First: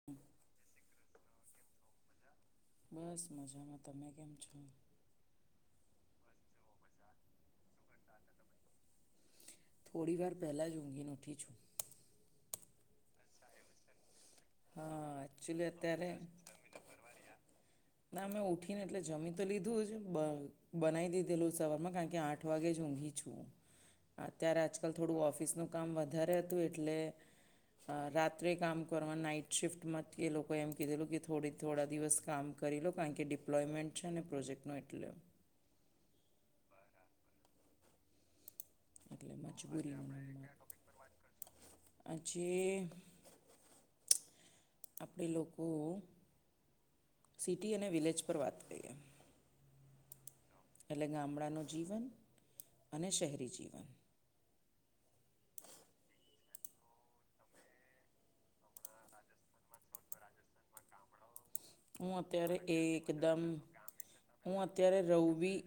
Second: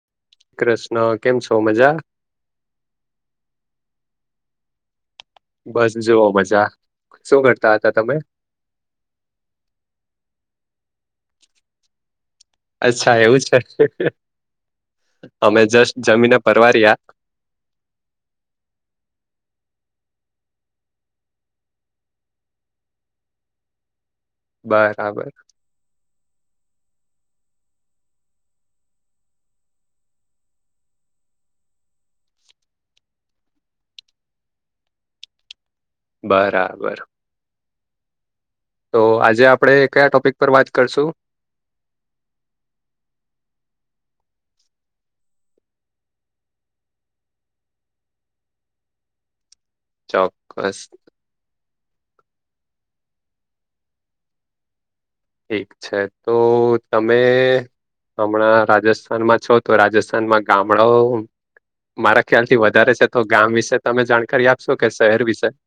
[inaudible] કૃષ્ણ કેમ છો મજા? બસ મજામાં તમે કેમ છો? બસ જુઓ મજા. શું કરતા હતા તમે? થોડી વાર પહેલા જ ઉંગીને ઉઠી છું. અચ્છા એવું છે. હા અમે એકચ્યુલી જસ્ટ અત્યારે જમીને પરવાર્યા? ના અમે ઉઠીને એટલે જમી તો લીધું બ બનાઇ દીધેલું સવારમાં કારણ કે આઠ વાગે ઊંઘી છું. અત્યારે આજકાલ થોડું બરાબર ઓફિસનું કામ વધારે હતું એટલે અ રાત્રે કામ કરવા નાઈટ શિફ્ટમાં એ લોકોએ એમ કીધેલું કે થોડી થોડા દિવસ કામ કરીલો કારણ કે ડિપ્લોયમેન્ટ છે ને પ્રોજેક્ટનું એટલે બરાબર! તો એટલે આજે આપડણે મજબૂરીમાં કયા ને ટોપિક પર એમાં. વાત કરશું? આજે આપણે લોકો સિટી અને વિલેજ પર વાત કરીએ. ચોક્કસ! એટલે ગામડાનું જીવન અને શહેરી જીવન ઠીક છે. તો તમે હમણાં રાજસ્થાનમાં છો તો રાજસ્થાન અને ગામડાઓ હું મારા ખ્યાલ થી અત્યારે વધારે છે. તો એકદમ ગામ વિશે તમે જાણકારી હું આપશો કે અત્યારે શહેર રહું વિશે? બી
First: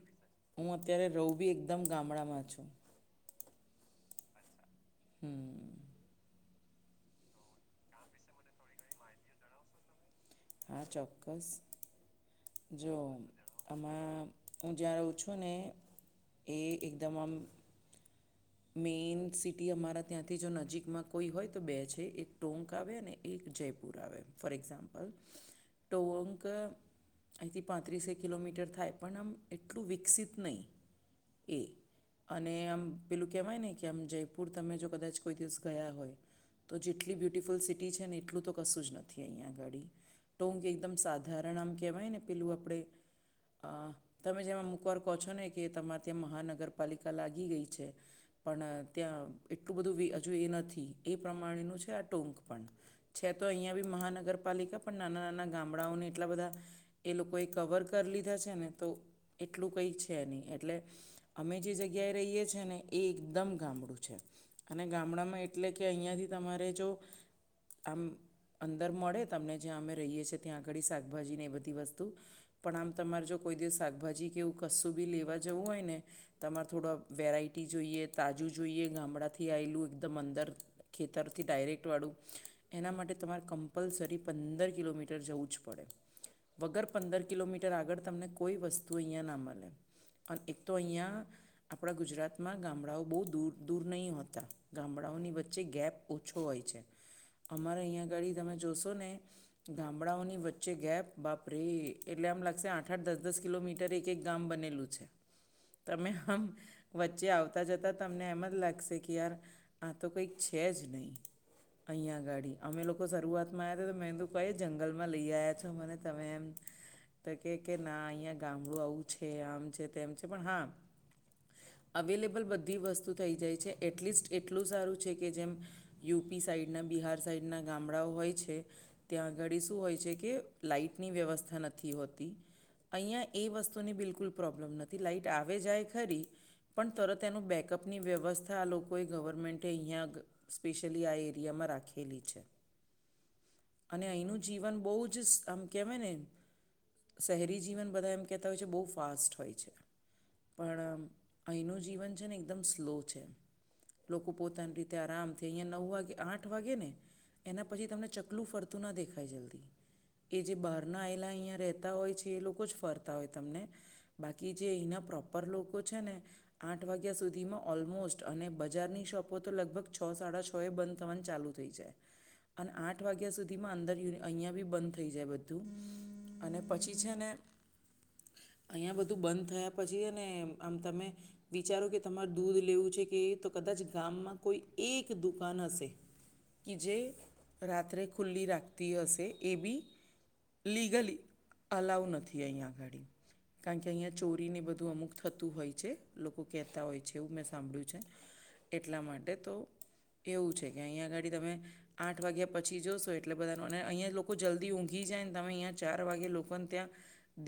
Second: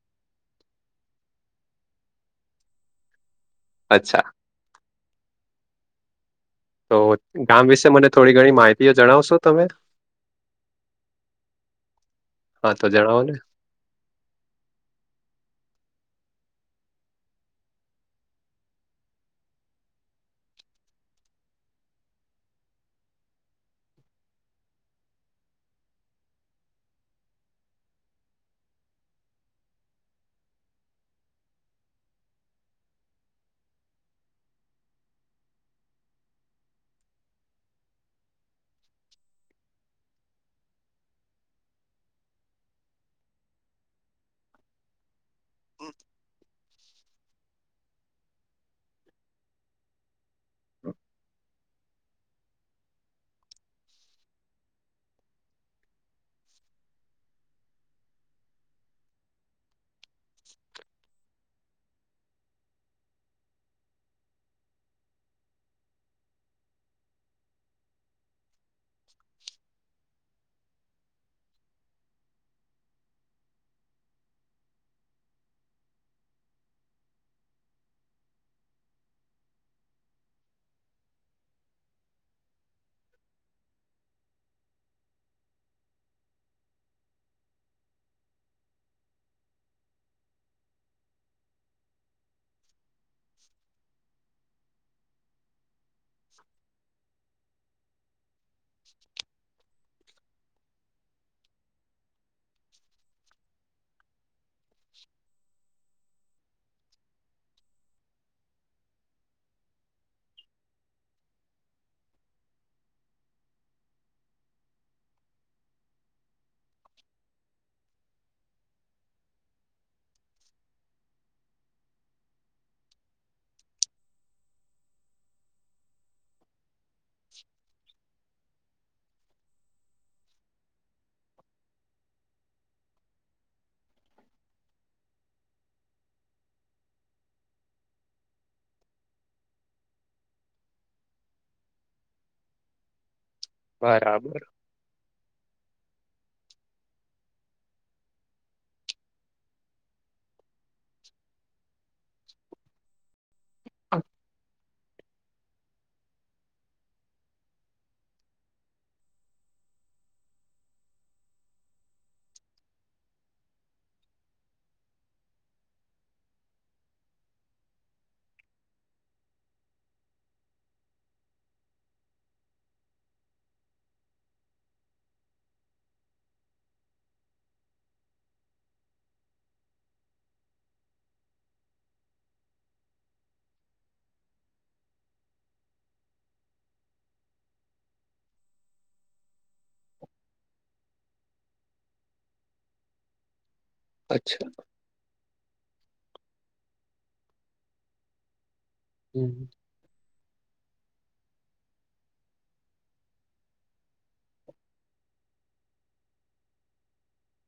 હું અત્યારે રવું બી એકદમ ગામડામાં છું. અચ્છા! હમ તો ગામ વિશે મને થોડી ઘણી માહિતીઓ જણાવશો તમે? હા ચોક્કસ હા તો જોવ જણાવો ને આમાં હું જ્યાં રહઉ છું ને એ એકદમ આમ મેઈન સિટી અમારા ત્યાંથી જો નજીકમાં કોઈ હોય તો બે છે એક ટોંક આવે ને એક જયપુર આવે ફોર એક્ઝામ્પલ ટોંક અહીંથી પાંત્રીસે કિલોમીટર થાય, પણ આમ એટલું વિકસિત નહીં. એ અને આમ પેલું કહેવાય નહી કે આમ જયપુર તમે જો કદાચ કોઈ દિવસ ગયા હોય. તો જેટલી બ્યુટિફુલ સિટી છે ને એટલું તો કશું જ નથી અહીંયા, આ ગાડી ટોંક એકદમ સાધારણ આમ કહેવાય ને પેલું આપણે તમે જેમાં અમુકવાર કહો છો ને કે, તમારે ત્યાં મહાનગરપાલિકા લાગી ગઈ છે? પણ ત્યાં એટલું બધું હજુ એ નથી એ પ્રમાણેનું છે આ ટૂંક પણ છે તો અહીંયા બી મહાનગરપાલિકા પણ નાના નાના ગામડાઓને એટલા બધા એ લોકોએ કવર કરી લીધા છે ને તો એટલું કંઈક છે નહીં એટલે અમે જે જગ્યાએ રહીએ છીએ ને એ એકદમ ગામડું છે અને ગામડામાં એટલે કે અહીંયાથી તમારે જો આમ અંદર મળે તમને જ્યાં અમે રહીએ છીએ ત્યાં આગળ શાકભાજીને એ બધી વસ્તુ પણ આમ તમારે જો કોઈ દિવસ શાકભાજી કે એવું કશું બી લેવા જવું હોય ને તમારે થોડા વેરાઈટી જોઈએ તાજું જોઈએ ગામડાથી આયેલું એકદમ અંદર ખેતરથી ડાયરેક્ટવાળું એના માટે તમારે કમ્પલસરી પંદર કિલોમીટર જવું જ પડે વગર પંદર કિલોમીટર આગળ તમને કોઈ વસ્તુ અહિયા ના મળે અને એક તો અહીંયા આપણા ગુજરાત માં ગામડાઓ બહુ દૂર દૂર નહીં હોતા ગામડાઓની વચ્ચે ગેપ ઓછો હોય છે અમારે અહીંયા અગાડી તમે જોશો ને ગામડાઓની વચ્ચે ગેપ બાપરે એટલે એમ લાગશે આઠ આઠ દસ દસ કિલોમીટર એક એક ગામ બનેલું છે તમે આમ વચ્ચે આવતા જતાં તમને એમ જ લાગશે કે યાર આ તો કંઈક છે જ નહીં અહીંયા ગાડી અમે લોકો શરૂઆતમાં આવ્યા હતા તો મેં તો કઈ જંગલમાં લઈ આવ્યા છો મને તમે એમ તો કે કે ના અહીંયા ગામડું આવું છે આમ છે તેમ છે પણ હા અવેલેબલ બધી વસ્તુ થઈ જાય છે એટલીસ્ટ એટલું સારું છે કે જેમ યુપી સાઈડના બિહાર સાઈડના ગામડાઓ હોય છે ત્યાં આ ઘાડી શું હોય છે કે લાઈટની વ્યવસ્થા નથી હોતી અહીંયા એ વસ્તુની બિલકુલ પ્રોબ્લમ નથી લાઇટ આવે જાય ખરી પણ તરત એનું બેકઅપની વ્યવસ્થા આ લોકોએ ગવર્મેન્ટે અહીંયા સ્પેશિયલી આ એરિયામાં રાખેલી છે અને અહીંનું બરાબર જીવન બોહ જ આમ કહેવાઇ ને એ શહેરી જીવન બધા એમ કહેતા હોય છે બોહ જ ફાસ્ટ હોય છે પણ અહીંનું જીવન છે ને એકદમ સ્લો છે લોકો પોતાની રી તે આરામ થી અહિયા નવ વાગે આઠ વાગે ને એના પછી તમને ચકલું ફરતું ના દેખાય જલ્દી એ જે બહારના આવેલા અહીંયા રહેતા હોય છે એ લોકો જ ફરતા હોય તમને બાકી જે અહીના પ્રોપર લોકો છે ને આઠ વાગ્યા સુધીમાં ઓલમોસ્ટ અને બજારની શોપો તો લગભગ છ સાડા છ એ બંધ થવાનું ચાલુ થઈ જાય અને આઠ વાગ્યા સુધીમાં અંદર યુન અહીંયા બી બંધ થઈ જાય બધું અને પછી છે ને અહીયા બધું બંધ થયા પછીને આમ તમે વિચારો કે તમારે દૂધ લેવું છે કે તો કદાચ ગામમાં કોઈ એક દુકાન હશે કે જે રાત્રે ખુલ્લી રાખતી હશે એ બી લીગલી અલ્લોઉં નથી અહિયાં અગાડી કારણ કે અહીંયા અચ્છા ચોરીને બધું અમુક થતું હોય છે લોકો કહેતા હોય છે એવું મેં સાંભળ્યું છે એટલા માટે હમ તો એવું છે કે અહીંયા ગાડી તમે આઠ વાગ્યા પછી જોશો એટલે બધાનો અહીંયા લોકો જલ્દી ઊંઘી જાય ને તમે અહીંયા ચાર વાગ્યાે લોકોને ત્યાં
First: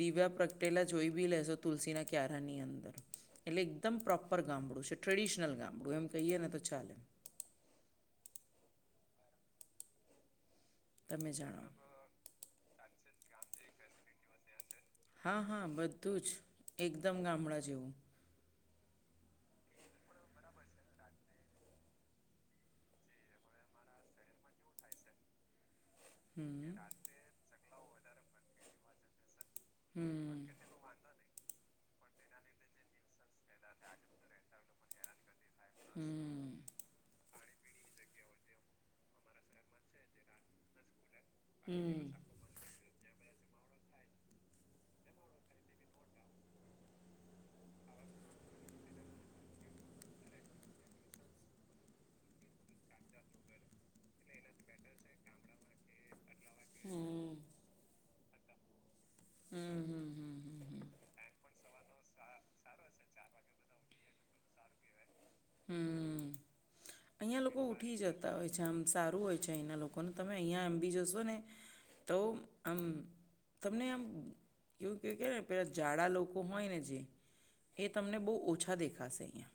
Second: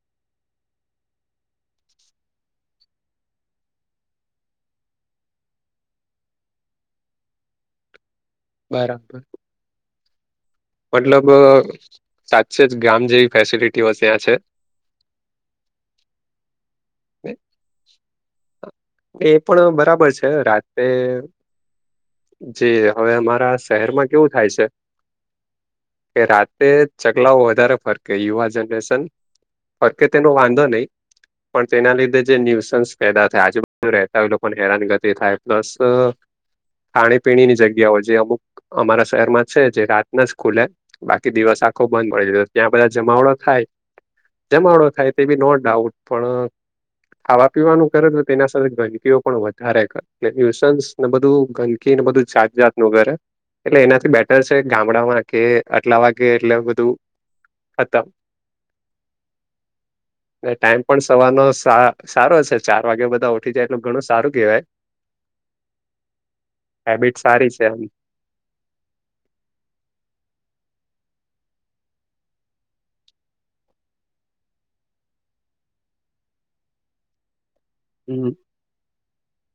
દિવા પ્રગટેલા જોઈ બી લેશો તુલસીના ક્યારાની અંદર એટલે એકદમ પ્રોપર ગામડું છે ટ્રેડિશનલ ગામડું એમ કહીએ ને તો ચાલે બરાબર તમે મતલબ જાણો સાચે જ ગામ જેવી ફેસિલિટીઓ ત્યાં છે હા હા બધું જ એકદમ ગામડા જેવું એ પણ બરાબર છે રાતે જે હવે અમારા શહેરમાં કેવું થાય છે કે હમ રાતે ચગલાઓ વધારે ફરકે યુવા જનરેશન ફરકે તેનો હમ વાંધો નહીં પણ તેના લીધે જે ન્યુસન્સ પેદા થાય આજુબજુ રહેતા હોય પણ હેરાન ગતિ થાય પ્લસ ખાણીપીણીની જગ્યાઓ જે અમુક અમારા શહેરમાં છે જે રાતના જ ખુલે બાકી દિવસ આખો બંધ મળી જ ત્યાં બધા જમાવડો થાય. જમાવડો થાય તે બી નો ડાઉટ પણ ખાવા પીવાનું કરે તો તેના ગંદકીઓ પણ વધારે કરે્યુસન્સ ને બધું ગંદકી ને બધું જાત જાતનું કરે. એટલે એનાથી બેટર છે ગામડામાં કે આટલા વાગે એટલે બધું હમ, [unintelligible] હમ, હમ, હમ. ટાઈમ હમ, પણ સવારનો સારો છે ચાર વાગે બધા એટલ ઘણું સારું કહેવાય હમ. હેબિટ સારી છે એમ. તા હોય છે આમ સારું હોય છે અહીંના લોકોને તમે અહીંયા એમ બી જશો ને તો હમ તમને આમ કેવું ક કે ને પેલાં જાડા લોકો હોય ને જે એ તમને હમ બહુ ઓછા દેખાશે અહીંયા.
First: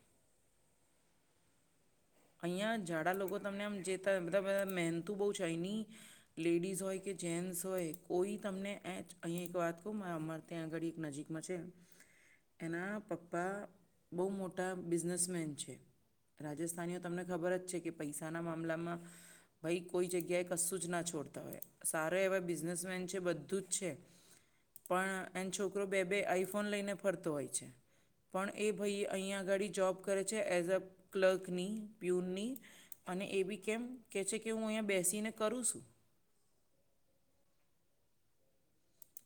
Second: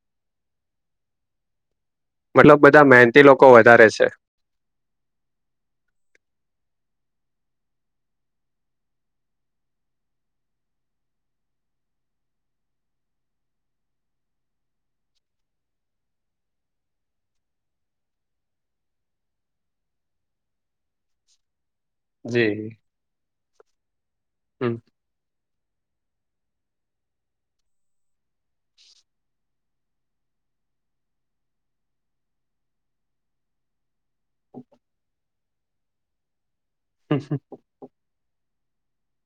મતલબ અહીંયા બધા ઝડા મહેનતી લોકો તમને આમ વધારે છે જેતા મતલબ મહેનતું બહુ છે એહીંની લેડીસ હોય કે જેન્ટસ હોય કોઈ તમને અહીં એક વાત ત્યાં આગળ એક નજીકમાં છે. એના પપ્પા બહુ મોટા બિઝનેસમેન છે રાજસ્થાનીઓ તમને ખબર જ છે કે પૈસાના મામલામાં ભાઈ કોઈ જગ્યાએ કશું જ ના છોડતા હોય. સારા એવા જી બિઝનેસમેન છે બધું જ છે. હમ. પણ એન છોકરો બે બે આઈફોન લઈને ફરતો હોય છે. પણ એ ભાઈ અહીંયા આગાડી જોબ કરે છે એઝ અ ક્લર્કની. પ્યુનની અને એ બી કેમ કહે છે કે હું અહીંયા બેસીને કરું છું. [unintelligible]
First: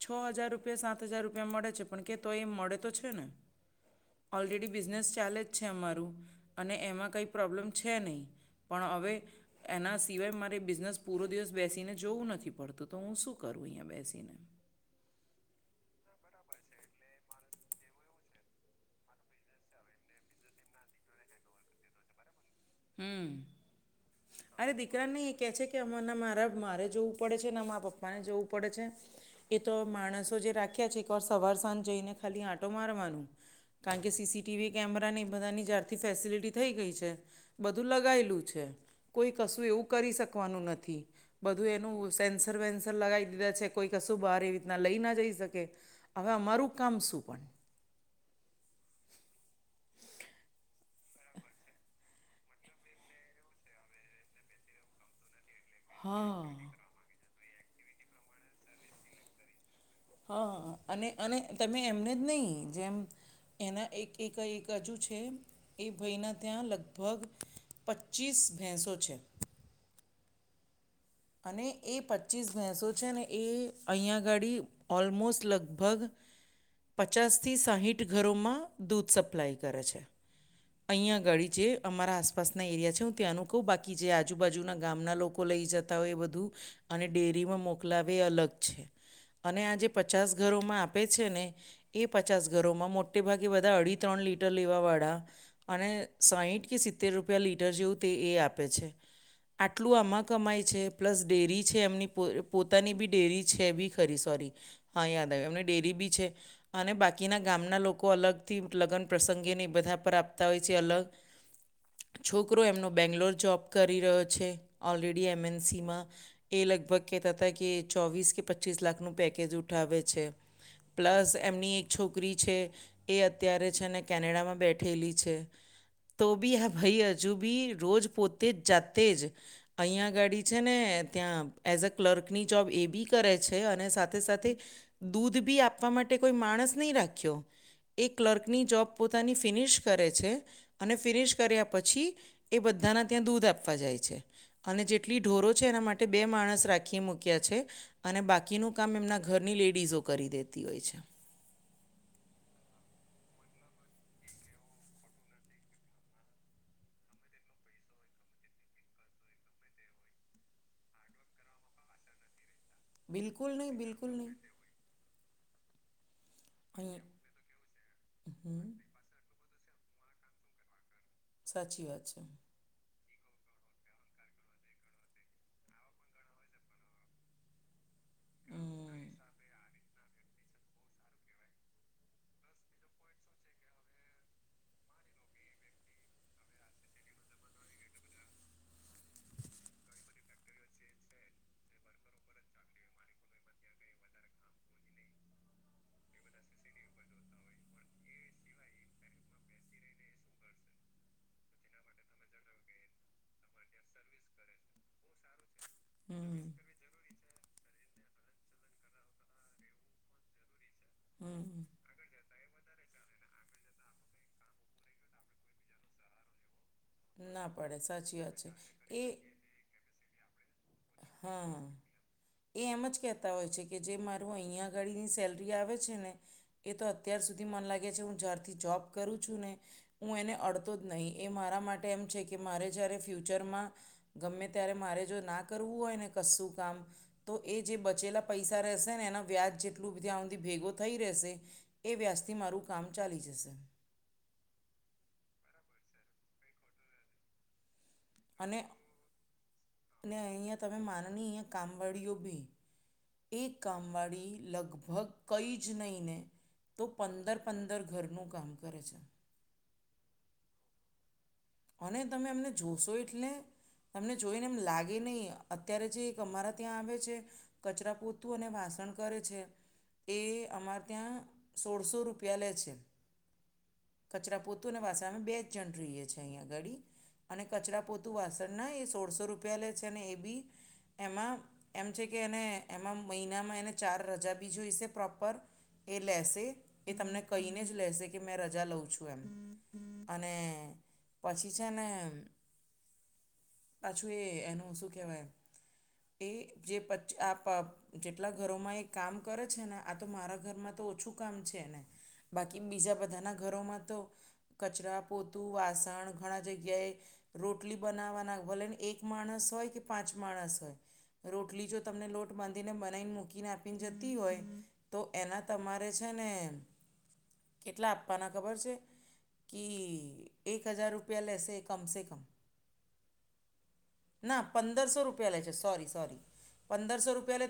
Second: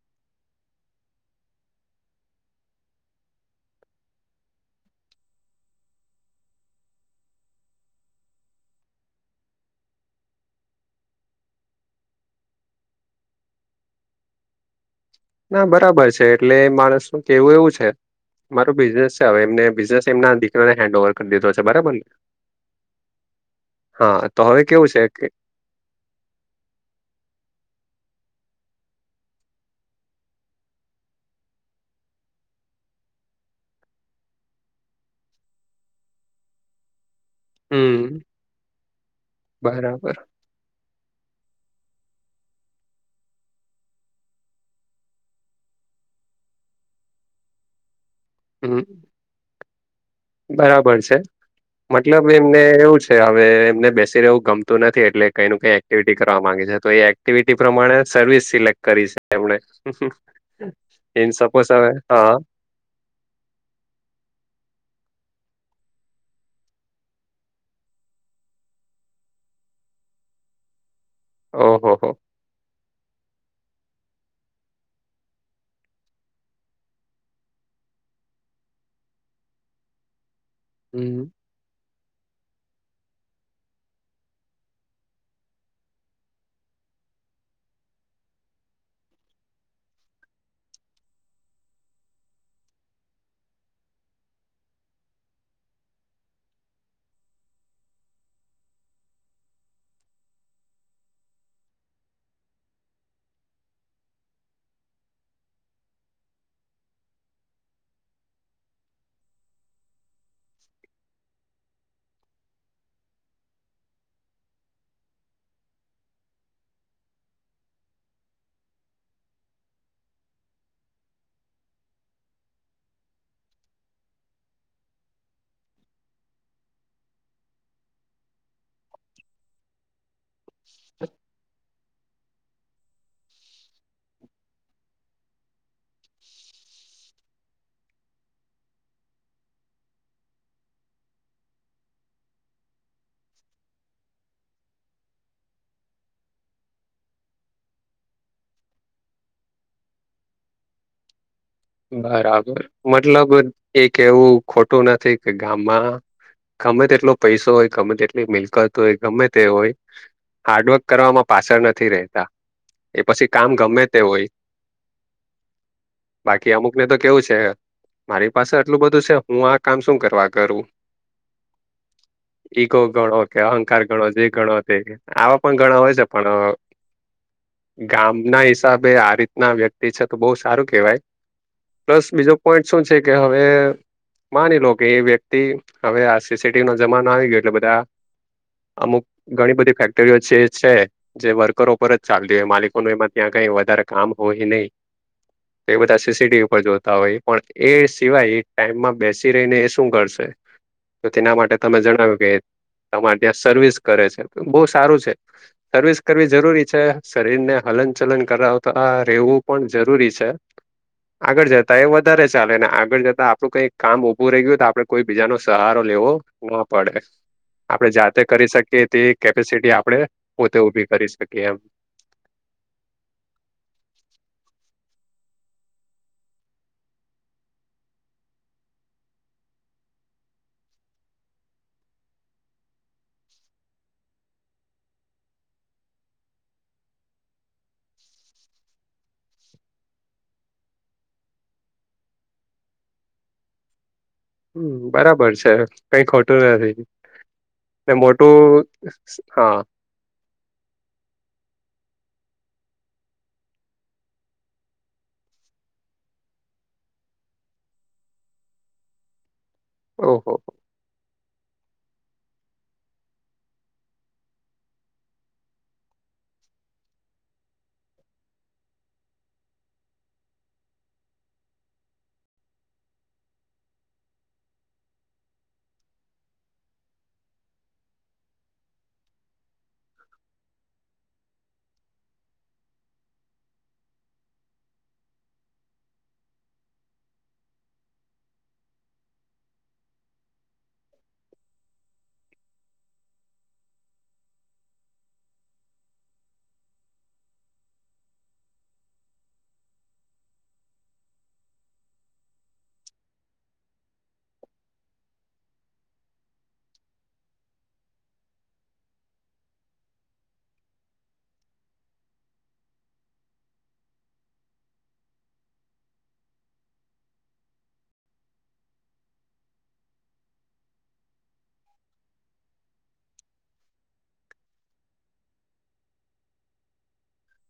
છ હજાર રૂપિયા સાત હજાર રૂપિયા મળે છે પણ કે તો એ મળે તો છે ને. ઓલરેડી બિઝનેસ ચાલે જ છે અમારું અને એમાં કંઈ પ્રોબ્લેમ છે નહીં. પણ હવે એના સિવાય મારે બિઝનેસ પૂરો દિવસ બેસીને જોવું નથી પડતું તો હું શું કરું અહીંયા બેસીને. ના બરાબર છે એટલે માણસ નું કેવું એવું છે. મારું બિઝનેસ છે હવે એમને બિઝનેસ એમના દીકરાને હેન્ડ ઓવર કરી દીધો છે બરાબર ને. હમ, હા તો હવે અરે કેવું છે દીકરાન નહી એ કે છે કે કે અમાં ના મારા મારે જોવું પડે છેને મારા પપ્પાને જોવું પડે છે. એ તો માણસો જે રાખ્યા છે એકવાર સવાર સાંજ જઈને ખાલી આંટો મારવાનું. કારણ કે સીસીટીવી કેમેરાને એ બધાની જ્યારથી ફેસિલિટી થઈ ગઈ છે. બધું હમ લગાયેલું છે કોઈ કશું એવું બરાબર કરી શકવાનું નથી. બધું એનું સેન્સર વેન્સર લગાવી દીધા છે કોઈ કશું બહાર એ રીતના લઈ ના જઈ શકે. હવે અમારું કામ શું હોય? હમ. [inaudible] બરાબર છે મતલબ એમને એવું છે હવે એમને બેસી રહેવું ગમતું નથી એટલે કઈ નું કઈ એક્ટિવિટી કરવા માંગે હા છે તો એ એક્ટિવિટી પ્રમાણે સર્વિસ સિલેક્ટ કરી છે એમને હા, અને અને તમે એમને જ હા નહીં જેમ એના એક એક એક કઈ હજુ છે. એ ભઈના ત્યાં લગભગ પચીસ ભેંસો છે. અને એ ઓહો હો પચીસ ભેંસો છે ને એ અહીંયા ગાડી ઓલમોસ્ટ લગભગ પચાસથી સાહીઠ ઘરોમાં દૂધ સપ્લાય કરે છે અહીંયા હમ ગાડી જે અમારા આસપાસના એરિયા છે હું ત્યાંનું કહું બાકી જે આજુબાજુના ગામના લોકો લઈ જત તા એ બધું અને ડેરીમાં મોકલાવે એ અલગ છે. અને આ જે પચાસ ઘરોમાં આપે છે ને એ પચાસ ઘરોમાં મોટેભાગે બધા અઢી ત્રણ લીટર લેવા વાડા અને સાહીઠ કે સિત્તેર રૂપિયા લીટર જેવું તે એ આપે છે. આટલું આમાં કમાય છે, પ્લસ ડેરી છે, એમની પો પોતાની બી ડેરી છે, બી ખરી સોરી હા યાદ આવ્યું એમને ડેરી બી છે. અને બાકીના ગામના લોકો અલગથી લગ્ન પ્રસંગેને એ બધા પર આપતા હોય છે, અલગ છોકરો એમનો બેંગ્લોર જોબ કરી રહ્યો છે, ઓલરેડી એમેન સીમા એ લગભગ કેતા હતા કે ચોવીસ કે પચીસ લાખનું પેકેજ ઉઠાવે છે. પ્લસ એમની એક છોકરી છે. એ અત્યારે છે, ને કેનેડામાં બેઠેલી છે. તો બી હા ભાઈ હજુ બી રોજ પોતે જ જાતે જ અહીંયા આગાડી છે, ને ત્યાં એઝ અ ક્લર્કની જોબ એ બી કરે છે, અને સાથે સાથે દૂધ બી આપવા માટે કોઈ માણસ નહીં રાખ્યો એ ક્લર્કની જોબ પોતાની ફિનિશ કરે છે. અને ફિનિશ કર્યા પછી એ બધાના ત્યાં દૂધ આપવા જાય છે, અને જે ટલી ઢોરો છે, એના માટે બે માણસ રાખી મૂક્યા છે. અને બાકીનું કામ એમના ઘરની લેડીઝો કરી દેતી હોય છે. બરાબર મતલબ એક એવું ખોટું નથી કે ગામમાં ગમે તેટલો પૈસો હોય ગમે તેટલી મિલકત હોય ગમે તે હોય હાર્ડવર્ક કરવામાં પાછળ નથી રહેતા એ પછી કામ બિલકુલ નહીં ગમે તે બિલકુલ હોય નહીં બાકી અમુક ને તો અહીં કેવું છે, મારી પાસે હમ આટલું બધું છે, હું આ કામ શું કરવા કરું સાચી વાત છે. ઈગો ગણો કે અહંકાર ગણો જે ગણો તે આવા પણ ગણા હોય છે, પણ ગામના હિસાબે હમ આ રીતના વ્યક્તિ છે, તો બો સારું કેવાય પ્લસ બીજો પોઈન્ટ શું છે, કે હવે માની લો કે એ વ્યક્તિ હવે આ સીસીટીવી નો જમાનો આવી ગયો એટલે બધા અમુક ઘણી બધી ફેક્ટરીઓ છે, છે. જે વર્કરો પર જ ચાલતી હોય માલિકોનું એમાં ત્યાં કઈ વધારે કામ હોય નહી એ બધા સીસીટીવી પર જોતા હોય પણ એ સિવાય ટાઈમમાં બેસી રહીને એ શું કરશે તો તેના માટે તમે જણાવ્યું કે તમારે ત્યાં સર્વિસ કરે છે, બો સારું છે. સર્વિસ કરવી હમ જરૂરી છે, શરીર ને હલન ચલન કરાવતા રહેવું પણ જરૂરી છે. આગળ હમ જતા એ વ ધારે ચાલે ને આગળ જતા આપડું કઈક કામ ઊભું રહી ગયું તો આપડે કોઈ બીજાનો સહારો લેવો ન પડે ના પડે આપડે સાચી જાતે વાત છે કરી શકીએ તે એ કેપેસિટી આપડે પોતે ઉભી કરી શકીએ હા. એમ એ એમ જ કહેતા હોય છે, કે જે મારું અહીંયા આગાડીની સેલરી આવે છે, ને એ તો અત્યાર સુધી મન લાગે છે, હું જ્યારથી જોબ કરું છું ને ઉ એને અડતો જ નહીં એ મારા માટે એમ છે, કે મારે જય્યારે ફ્યુચરમાં ગમે ત્યારે મારે જો ના કરવું હોય ને કસ્સું કામ તો એ જે બચેલા પૈસા રહેશે ને એના વ્યાજ જેટલું બ તયા હુધી ભેગુ થઈ રહેશે એ વ્યાજથી મારું કામ ચાલી જશે હમ બરાબર છે, કઈ ખોટું નથી મોટું હા. ને અહંયા તમે માનની કામવાળીઓ બી એ કામવાળી લગભગ કઈ જ નહીં ને તો પંદર પંદર ઘરનું કામ કરે છે. ઓહો અને તમે અમને જોશો એટલે તમને જોઈને એમ લાગે નહીં અત્યારે જે એક અમારા ત્યાં આવે છે. કચરા, પોતું અને વાસણ કરે છે. એ અમારે ત્યાં સોળસો રૂપિયા લે છે. કચરા પોતું અને વાસણ અમે બે જણ ધોઈએ છઈએ અગાડી અને કચરા પોતું વાસણ ના એ સોળસો રૂપિયા લે છે અને એ બી એમાં એમ છે કે એને એમાં મહિનામાં એને ચાર રજા બી જોઈશે પ્રોપર એ લેશે એ તમને કહીને જ લેશે કે મેં રજા લઉં છું એમ અને પછી છે ને પાછું એ એનું શું કેહેવાય એ જે પચ્છ આપપ જેટલા ઘરોમાં એ કામ કરે છે ને આ તો મારા ઘરમાં તો ઓછું કામ છે એને બાકી બીજા બધાના ઘરોમાં તો કચરા, પોતું, વાસણ પણ ઘણા જગ્યાએ રોટલી બનાવવાના ભલેને એક માણસ હોય કે પાંચ માણસ હોય રોટલી જો તમને લોટ બાંધીને બનાઈન મૂકીને આપીન જતી હોય તો એના તમારે છે ને કેટલા આપવાના ખબર છે કી એક હજાર રૂ પિયા લેશે કમસે કમ ના પંદરસો રૂપિયા લે છે સોરી સોરી પંદરસો રૂપિયા લે